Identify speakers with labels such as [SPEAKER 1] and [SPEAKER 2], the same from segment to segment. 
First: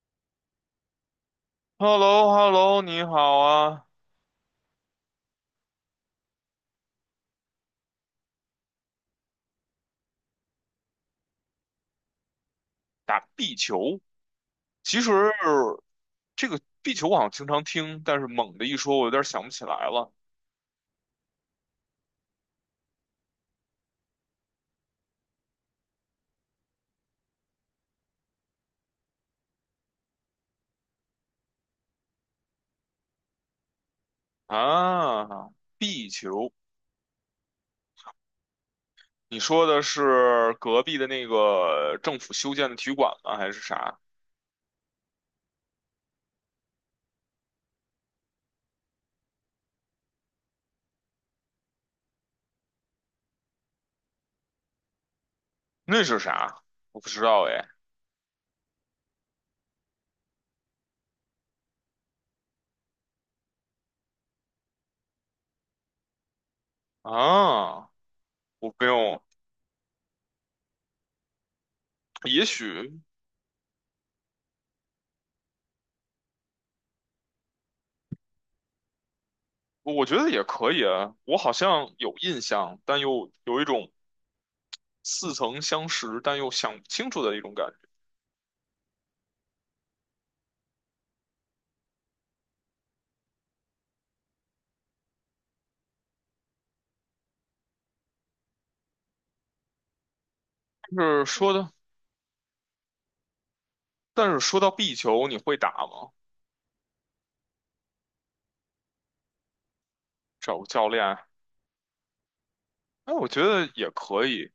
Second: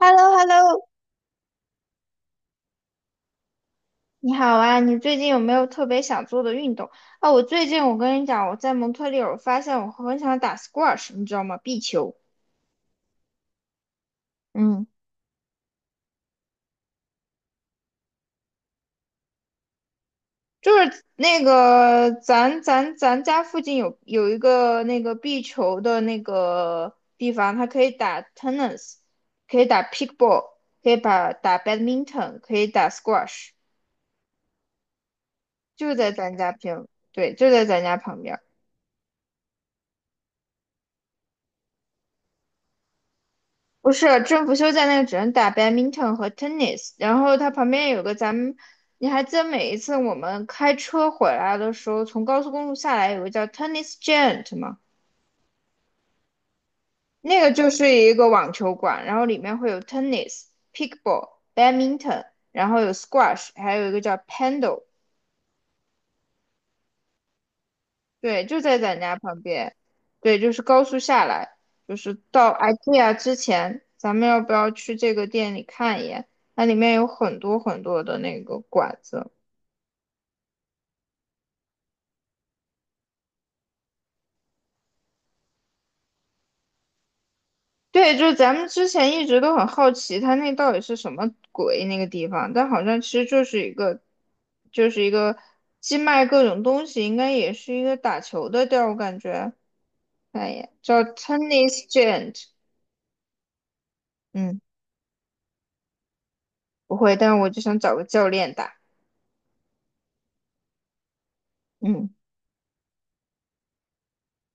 [SPEAKER 1] h e l l o h e l l o
[SPEAKER 2] hello hello 你好啊！
[SPEAKER 1] 你好啊！你最近有没有特别想做的运动？啊，我最近我跟你讲，我在蒙特利尔发现我很想打 squash，你知道吗？壁球，
[SPEAKER 2] 打壁球，
[SPEAKER 1] 嗯，
[SPEAKER 2] 其实这个壁球我好像经常听，但是猛的一说，我有点想不起来了。
[SPEAKER 1] 就是那个咱家附近有一个那个壁球的那个地方，它可以打 tennis，可以打 pickleball，可以把打 badminton，可以打 squash，
[SPEAKER 2] 啊。
[SPEAKER 1] 就
[SPEAKER 2] 壁
[SPEAKER 1] 在咱
[SPEAKER 2] 球，
[SPEAKER 1] 家平，对，就在咱家旁边。
[SPEAKER 2] 你说的是隔壁的那个政府修建的体育馆吗？还是
[SPEAKER 1] 不
[SPEAKER 2] 啥？
[SPEAKER 1] 是，政府休假那个只能打 badminton 和 tennis，然后它旁边有个咱们，你还记得每一次我们开车回来的时候，从高速公路下来有个叫 tennis giant 吗？
[SPEAKER 2] 那是啥？我不知
[SPEAKER 1] 那
[SPEAKER 2] 道
[SPEAKER 1] 个
[SPEAKER 2] 哎。
[SPEAKER 1] 就是一个网球馆，然后里面会有 tennis、pickleball、badminton，然后有 squash，还有一个叫 paddle。
[SPEAKER 2] 啊，
[SPEAKER 1] 对，就
[SPEAKER 2] 我
[SPEAKER 1] 在
[SPEAKER 2] 不
[SPEAKER 1] 咱家
[SPEAKER 2] 用，
[SPEAKER 1] 旁边，对，就是高速下来，就是
[SPEAKER 2] 也
[SPEAKER 1] 到
[SPEAKER 2] 许
[SPEAKER 1] IKEA 之前，咱们要不要去这个店里看一眼？它里面有很多很多的那个馆子。
[SPEAKER 2] 我觉得也可以啊。我好像有印象，但又有一种似曾相识，但又想不清楚的一种感觉。
[SPEAKER 1] 对，就是咱们之前一直都很好奇，它那到底是什么鬼那个地方，但好像其实就是一个，就是一个既卖各种东西，应该也是一个打球的地儿，我感觉。看一眼，叫
[SPEAKER 2] 就是说的，
[SPEAKER 1] Tennis Giant，
[SPEAKER 2] 但是说
[SPEAKER 1] 嗯，
[SPEAKER 2] 到壁球，你会打吗？
[SPEAKER 1] 不会，但是我就想找个教练打，
[SPEAKER 2] 找个教练？
[SPEAKER 1] 嗯。
[SPEAKER 2] 哎，我觉得也可以，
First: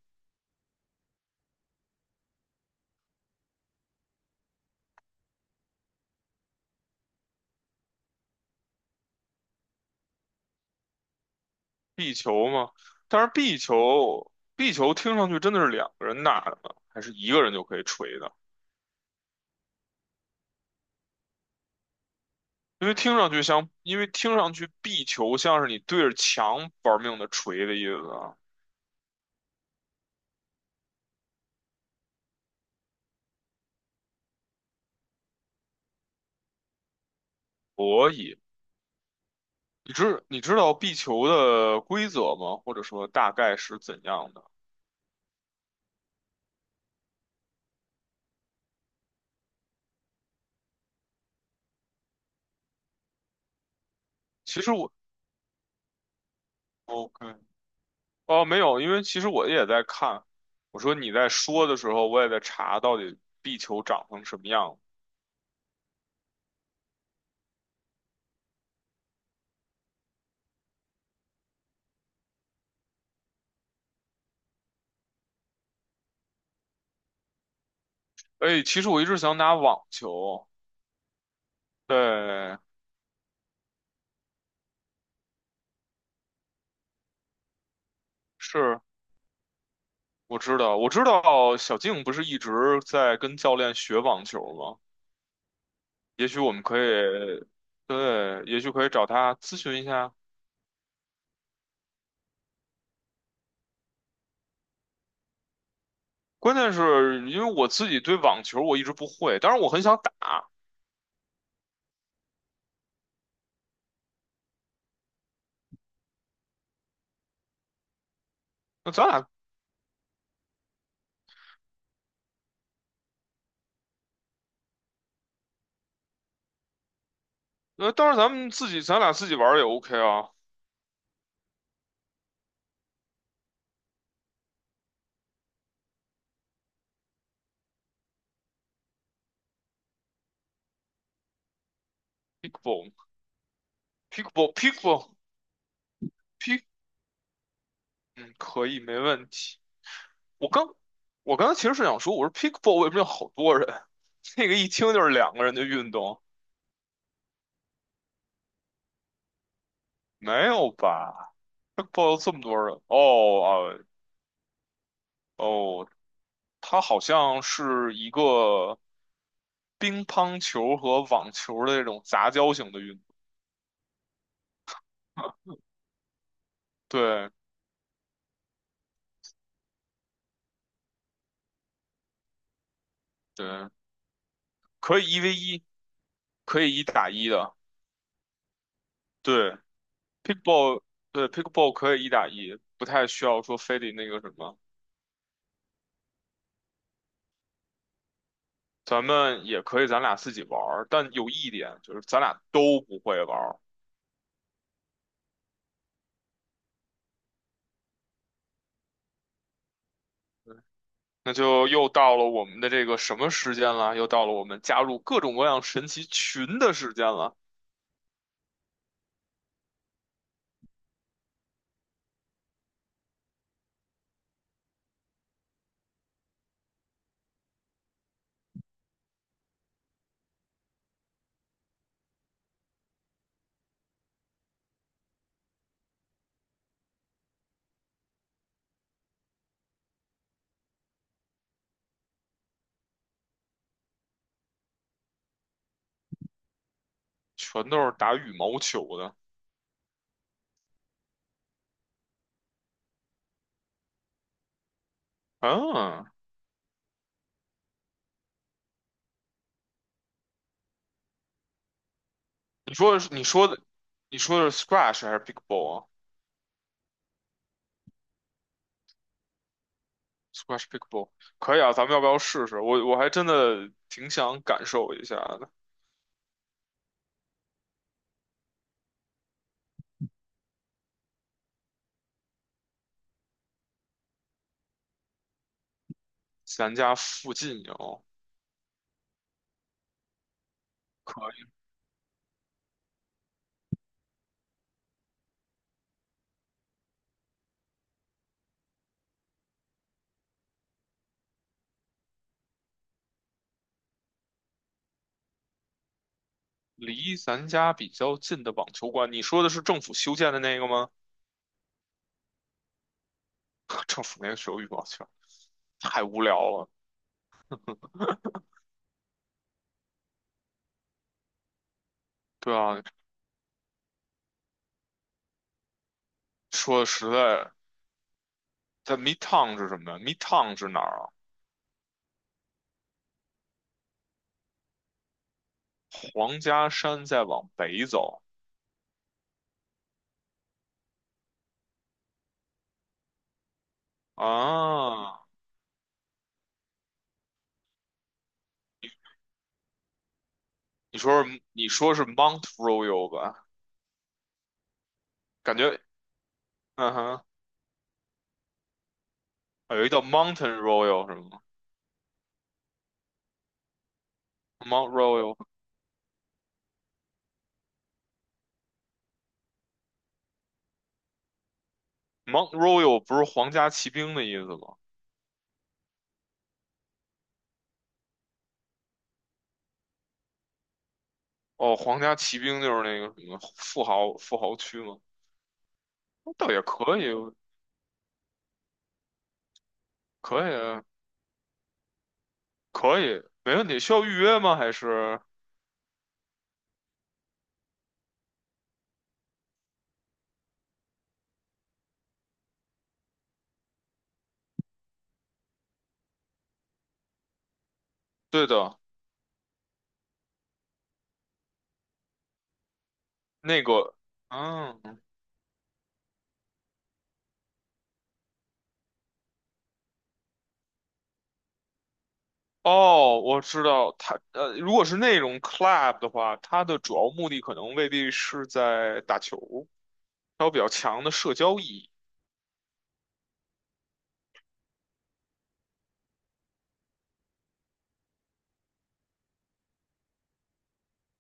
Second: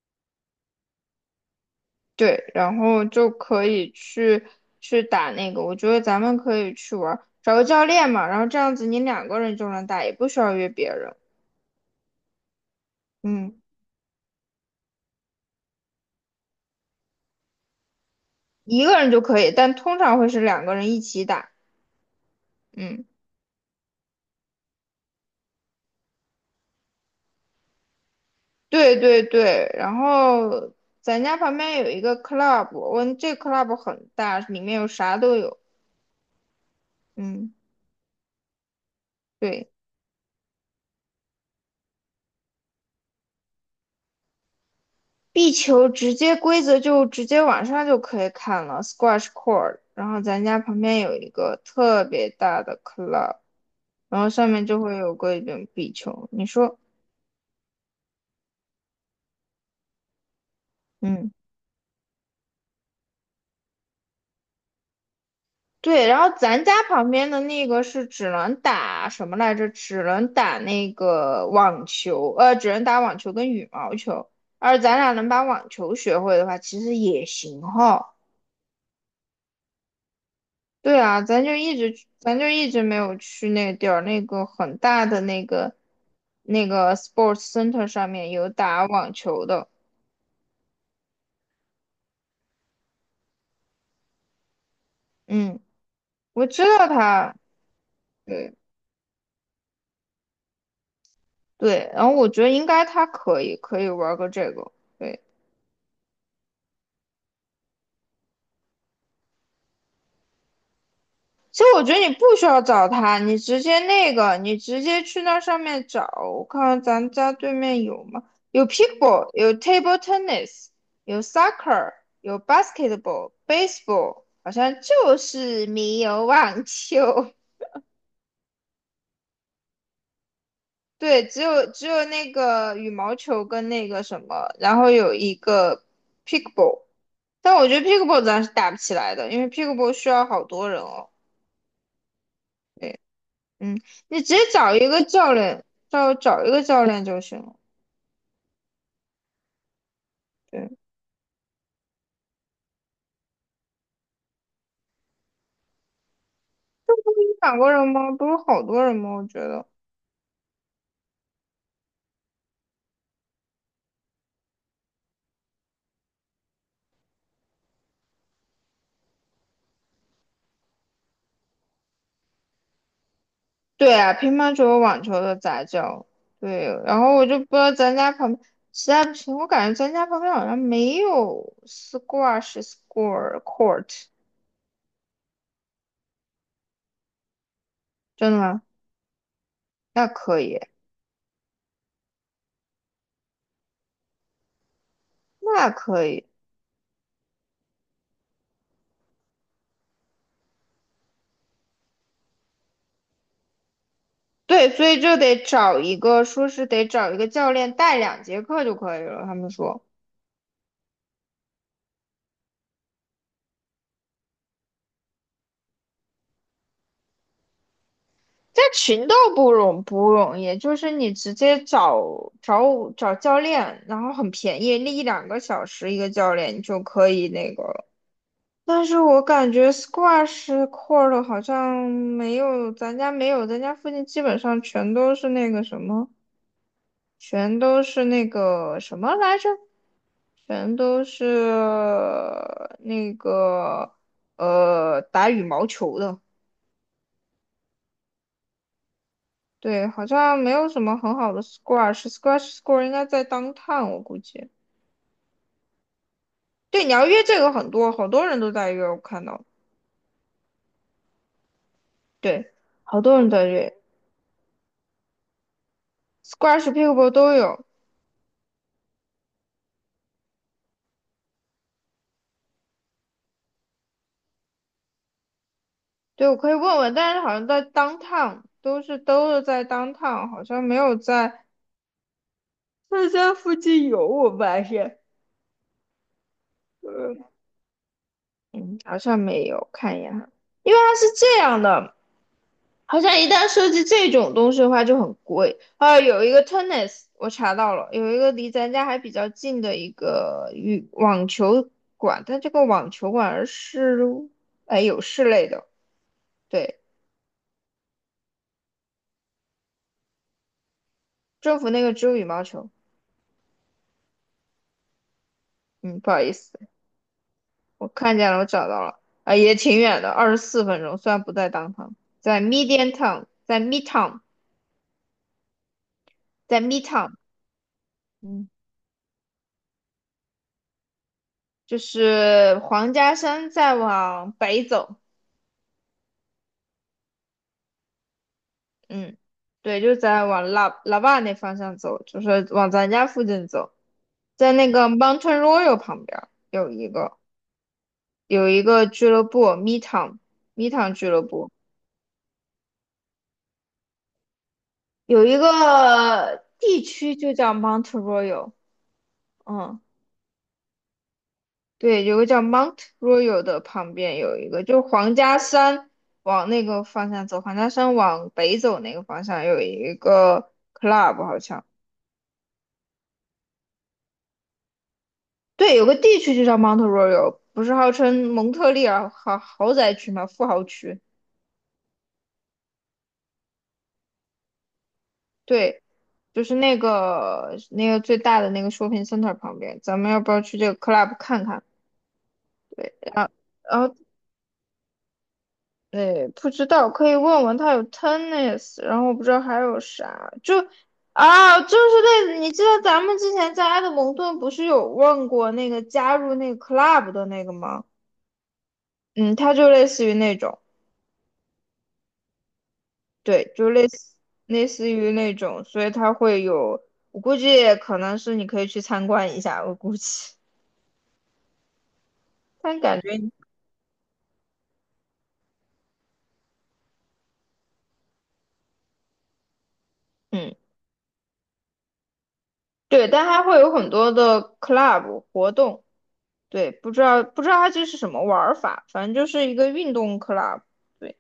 [SPEAKER 1] 对，然后就可以去打那个，我觉得咱们可以去玩儿，找个教练嘛，然后这样子你两个人就能打，也不需要约别人，
[SPEAKER 2] 壁球嘛。但是
[SPEAKER 1] 嗯，
[SPEAKER 2] 壁球，壁球听上去真的是两个人打的吗？还是一个人就可以锤的？
[SPEAKER 1] 一个人就可以，但通常会是两个人一起打，
[SPEAKER 2] 因为
[SPEAKER 1] 嗯，
[SPEAKER 2] 听上去像，因为听上去壁球像是你对着墙玩命的锤的意思啊。
[SPEAKER 1] 对对对，然后咱家旁边有一个 club，我这 club 很大，里面有啥都有，嗯，
[SPEAKER 2] 所以，
[SPEAKER 1] 对，
[SPEAKER 2] 你知道壁球的规则吗？或者说大概是怎样的？
[SPEAKER 1] 壁球直接规则就直接网上就可以看了，squash court。然后咱家旁边有一个特别大的 club，然后上
[SPEAKER 2] 其
[SPEAKER 1] 面
[SPEAKER 2] 实
[SPEAKER 1] 就
[SPEAKER 2] 我
[SPEAKER 1] 会有个一种壁球。你说，
[SPEAKER 2] OK，哦，没有，因为其实我也在看。我说你在
[SPEAKER 1] 嗯，
[SPEAKER 2] 说的时候，我也在查到底壁球长成什么样。
[SPEAKER 1] 对。然后咱家旁边的那个是只能打什么来着？只能打那个网球，只能打网球跟羽毛球。而咱俩能把网球学会的话，其实也行哈。
[SPEAKER 2] 哎，其实我一直想打网球。
[SPEAKER 1] 对啊，咱就一直，咱就
[SPEAKER 2] 对，
[SPEAKER 1] 一直没有去那个地儿，那个很大的那个那个 sports center 上面有
[SPEAKER 2] 是，
[SPEAKER 1] 打网球的。
[SPEAKER 2] 我知道小静不是一直在跟教练学网球吗？
[SPEAKER 1] 嗯，
[SPEAKER 2] 也许
[SPEAKER 1] 我
[SPEAKER 2] 我们
[SPEAKER 1] 知
[SPEAKER 2] 可
[SPEAKER 1] 道他。
[SPEAKER 2] 以，对，
[SPEAKER 1] 对。
[SPEAKER 2] 也许可以找他咨询一下。
[SPEAKER 1] 对，然后我觉得应该他可以玩个这个。对，
[SPEAKER 2] 关键是因为我自己对网球我一直不会，当然我很想打。
[SPEAKER 1] 其实我觉得你不需要找他，你直接那个，你直接去那上面找。我看看咱家对面有吗？有 p i c
[SPEAKER 2] 那
[SPEAKER 1] k l
[SPEAKER 2] 咱俩，
[SPEAKER 1] e b a 有 table tennis，有 soccer，有 basketball、baseball，好像就是没有网球。
[SPEAKER 2] 那当然咱们自己，咱俩自己玩儿也 OK 啊。
[SPEAKER 1] 对，只有那个羽毛球跟那个什么，然后有一个 pickleball，但我觉得 pickleball 咱是打不起来的，因为 pickleball 需要好多人哦。嗯，你直接找一个
[SPEAKER 2] Pickleball，pickleball，pickleball。
[SPEAKER 1] 教练，找
[SPEAKER 2] p
[SPEAKER 1] 一
[SPEAKER 2] i c
[SPEAKER 1] 个
[SPEAKER 2] k
[SPEAKER 1] 教练就行了。
[SPEAKER 2] 嗯，可以，没问题。我
[SPEAKER 1] 对，
[SPEAKER 2] 刚，我刚才其实是想说，我说 pickleball 为什么有好多人？这个一听就是两个人的运动，
[SPEAKER 1] 你两过人吗？不是好多人吗？我觉得。
[SPEAKER 2] 没有吧？pickleball 有这么多人？哦啊，哦，它好像是一个乒乓球和网球的那种杂交型的运动。
[SPEAKER 1] 对啊，乒乓球和网球的杂交。对，然后我
[SPEAKER 2] 对
[SPEAKER 1] 就不知道咱家旁边，实在不行，我感觉咱家旁边好像没有 squash score
[SPEAKER 2] 对，
[SPEAKER 1] court，
[SPEAKER 2] 可以1v1，可以一打一的。
[SPEAKER 1] 真的吗？
[SPEAKER 2] 对
[SPEAKER 1] 那
[SPEAKER 2] p i c
[SPEAKER 1] 可
[SPEAKER 2] k b a
[SPEAKER 1] 以。
[SPEAKER 2] l l 对 pickball 可以一打一，不太需要说非得那个什么。
[SPEAKER 1] 那可以，
[SPEAKER 2] 咱们也可以咱俩自己玩儿，但有一点就是咱俩都不会玩儿，
[SPEAKER 1] 对，所以就得找一个，说是得找一个教练带两节课就可以了。他们说，
[SPEAKER 2] 那就又到了我们的这个什么时间了？又到了我们加入各种各样神奇群的时间了，
[SPEAKER 1] 在群都不容易，就是你直接找教练，然后很便宜，那一两个小时一个教练你就可以那个了。但是我感觉 squash court 好像没有，咱家没有，咱家附近基本上全都是那个什么，全都是那个什么来着？全都是那个打羽毛球的，
[SPEAKER 2] 全都是打羽毛球的。
[SPEAKER 1] 对，好像没有什么很好的 squash，squash s c o r e 应该在 downtown 我估计。
[SPEAKER 2] 嗯，
[SPEAKER 1] 对，你要约这个很多，好多人都在约，我看到，对，
[SPEAKER 2] 你说
[SPEAKER 1] 好
[SPEAKER 2] 的是
[SPEAKER 1] 多
[SPEAKER 2] 你
[SPEAKER 1] 人在
[SPEAKER 2] 说的
[SPEAKER 1] 约
[SPEAKER 2] 你说的是 squash 还是 pickleball 啊
[SPEAKER 1] ，squash、pickleball 都有。
[SPEAKER 2] ？squash pickleball 可以啊，咱们要不要试试？我还真的挺想感受一下的。
[SPEAKER 1] 对，我可以问问，但是好像在 downtown 都是在 downtown，好像没有在在家附近有，我发现，
[SPEAKER 2] 咱家
[SPEAKER 1] 嗯
[SPEAKER 2] 附近有
[SPEAKER 1] 嗯，好像没有，看一眼哈。因为它是
[SPEAKER 2] 可
[SPEAKER 1] 这
[SPEAKER 2] 以
[SPEAKER 1] 样的，好像一旦涉及这种东西的话就很贵。啊，有一个 tennis，我查到了，有一个离咱家还比较近的一个羽网球馆，但这个网球馆是哎有室内的，对，
[SPEAKER 2] 离咱家比较近的网球馆，你说的是政府修建的那个吗？
[SPEAKER 1] 政府那个只有羽毛球。
[SPEAKER 2] 政府那个手羽毛球
[SPEAKER 1] 嗯，
[SPEAKER 2] 太
[SPEAKER 1] 不好
[SPEAKER 2] 无
[SPEAKER 1] 意
[SPEAKER 2] 聊
[SPEAKER 1] 思，
[SPEAKER 2] 了。
[SPEAKER 1] 我看见了，我找到了，啊，也挺远的，24分钟，虽然不在 downtown，在
[SPEAKER 2] 对啊，
[SPEAKER 1] Midtown，在 Midtown，在
[SPEAKER 2] 说的实
[SPEAKER 1] Midtown，
[SPEAKER 2] 在，
[SPEAKER 1] 嗯，
[SPEAKER 2] 在 Midtown 是什么呀？Midtown 是哪儿啊？
[SPEAKER 1] 就是黄家山再往北走。
[SPEAKER 2] 皇家山再往北走
[SPEAKER 1] 嗯，对，就在往拉拉瓦那方向走，就是往咱家附近走，在那个
[SPEAKER 2] 啊？
[SPEAKER 1] Mountain Royal 旁边儿有一个有一个俱乐部，Midtown Midtown 俱乐部
[SPEAKER 2] 你说是 Mount Royal 吧？
[SPEAKER 1] 有一
[SPEAKER 2] 感觉
[SPEAKER 1] 个地
[SPEAKER 2] 嗯
[SPEAKER 1] 区
[SPEAKER 2] 哼，
[SPEAKER 1] 就叫 Mount Royal，
[SPEAKER 2] 啊
[SPEAKER 1] 嗯，
[SPEAKER 2] 有一叫 Mountain Royal 是吗
[SPEAKER 1] 对，有个叫 Mount Royal 的旁边有一个，就是
[SPEAKER 2] ？Mount
[SPEAKER 1] 皇家
[SPEAKER 2] Royal，Mount
[SPEAKER 1] 山往那个方向走，皇家山往北走那个方向有一个 club 好像。
[SPEAKER 2] Royal 不是皇家骑兵的意思吗？
[SPEAKER 1] 对，有个地区就叫 Mount Royal，不是号称蒙特利尔豪宅区吗？富豪区。
[SPEAKER 2] 哦，皇家骑兵就是那个什么富豪区吗？
[SPEAKER 1] 对，就
[SPEAKER 2] 倒
[SPEAKER 1] 是
[SPEAKER 2] 也
[SPEAKER 1] 那
[SPEAKER 2] 可以，
[SPEAKER 1] 个那个最大的那个 shopping center 旁边。咱们要不
[SPEAKER 2] 可
[SPEAKER 1] 要
[SPEAKER 2] 以
[SPEAKER 1] 去这个
[SPEAKER 2] 啊，
[SPEAKER 1] club 看看？
[SPEAKER 2] 可以，
[SPEAKER 1] 然后，
[SPEAKER 2] 没问
[SPEAKER 1] 然
[SPEAKER 2] 题。需
[SPEAKER 1] 后，
[SPEAKER 2] 要预约吗？还是
[SPEAKER 1] 对，不知道，可以问问他有 tennis，然后我不知道还有啥，就啊，就是那，你记得咱们之前在埃德蒙顿不是有问过那个加入那个 club 的那个吗？
[SPEAKER 2] 对的。
[SPEAKER 1] 嗯，它就类似于那种。对，
[SPEAKER 2] 那
[SPEAKER 1] 就类
[SPEAKER 2] 个，
[SPEAKER 1] 似类似
[SPEAKER 2] 嗯，
[SPEAKER 1] 于那种，所以它会有，我估计可能是你可以去参观一下，我估计，但感觉，
[SPEAKER 2] 哦，我知道，它如果是那种 club 的话，它的主要目的可能未必是在打球，它有
[SPEAKER 1] 嗯，
[SPEAKER 2] 比较强的社交意义。
[SPEAKER 1] 对，但它会有很多的 club 活动，对，不知道它这是什么玩儿法，反正就是一个运动 club，对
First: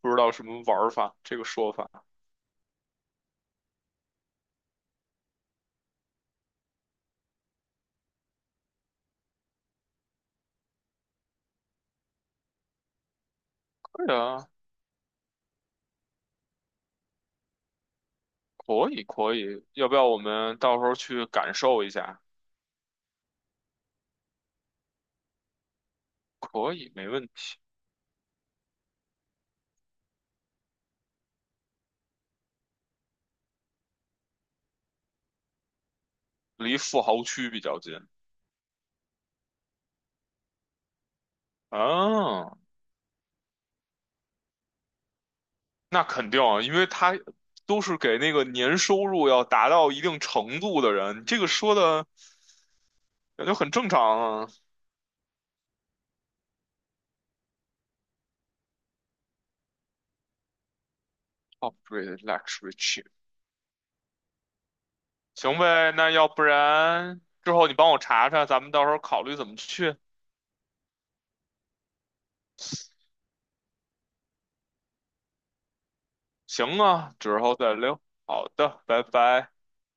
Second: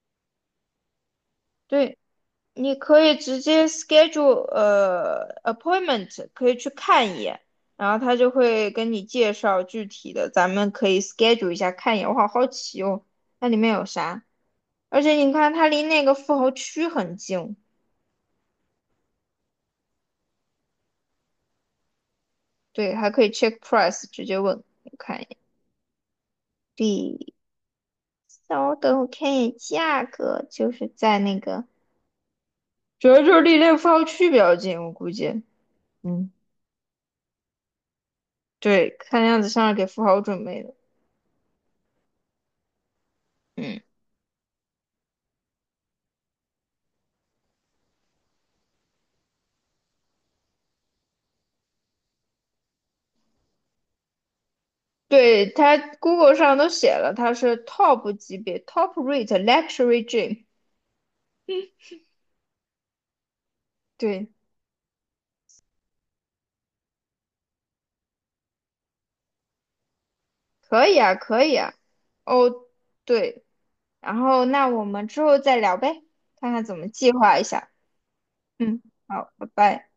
[SPEAKER 2] 不知道什么玩法，这个说
[SPEAKER 1] 对。
[SPEAKER 2] 法。
[SPEAKER 1] 你可以直接 schedule appointment，可以去看一眼，然后他就会跟你介绍具体的，咱们可以 schedule 一下看一眼。我好好奇哦，那里面有
[SPEAKER 2] 对
[SPEAKER 1] 啥？
[SPEAKER 2] 啊，
[SPEAKER 1] 而且你看，它离那个富豪区很近，
[SPEAKER 2] 可以可以，要不要我们到时候去感受一下？
[SPEAKER 1] 对，还可以 check price，直接问，我看一眼。
[SPEAKER 2] 可以，没问题。
[SPEAKER 1] 稍等，我看一眼价格，就是在那个，主要就是离那个富豪区比较近，我估计，嗯，
[SPEAKER 2] 离富豪区比较近。
[SPEAKER 1] 对，看样子像是给富豪准备的。
[SPEAKER 2] 啊，
[SPEAKER 1] 嗯。
[SPEAKER 2] 那肯定啊，因为他都是给那个年收入要达到一定程度的人，这个说的感觉很正常啊。
[SPEAKER 1] 对，它 Google 上都写了，它是 top 级别，top rate luxury gym。
[SPEAKER 2] Operate luxury chip
[SPEAKER 1] 对，
[SPEAKER 2] 行呗，那要不然之后你帮我查查，咱们到时候考虑怎么去。
[SPEAKER 1] 可以啊，可以啊。哦，对，然后那我们之后再聊呗，看看怎
[SPEAKER 2] 行
[SPEAKER 1] 么计
[SPEAKER 2] 啊，
[SPEAKER 1] 划
[SPEAKER 2] 之
[SPEAKER 1] 一
[SPEAKER 2] 后
[SPEAKER 1] 下。
[SPEAKER 2] 再聊。好的，
[SPEAKER 1] 嗯，
[SPEAKER 2] 拜
[SPEAKER 1] 好，拜
[SPEAKER 2] 拜。
[SPEAKER 1] 拜。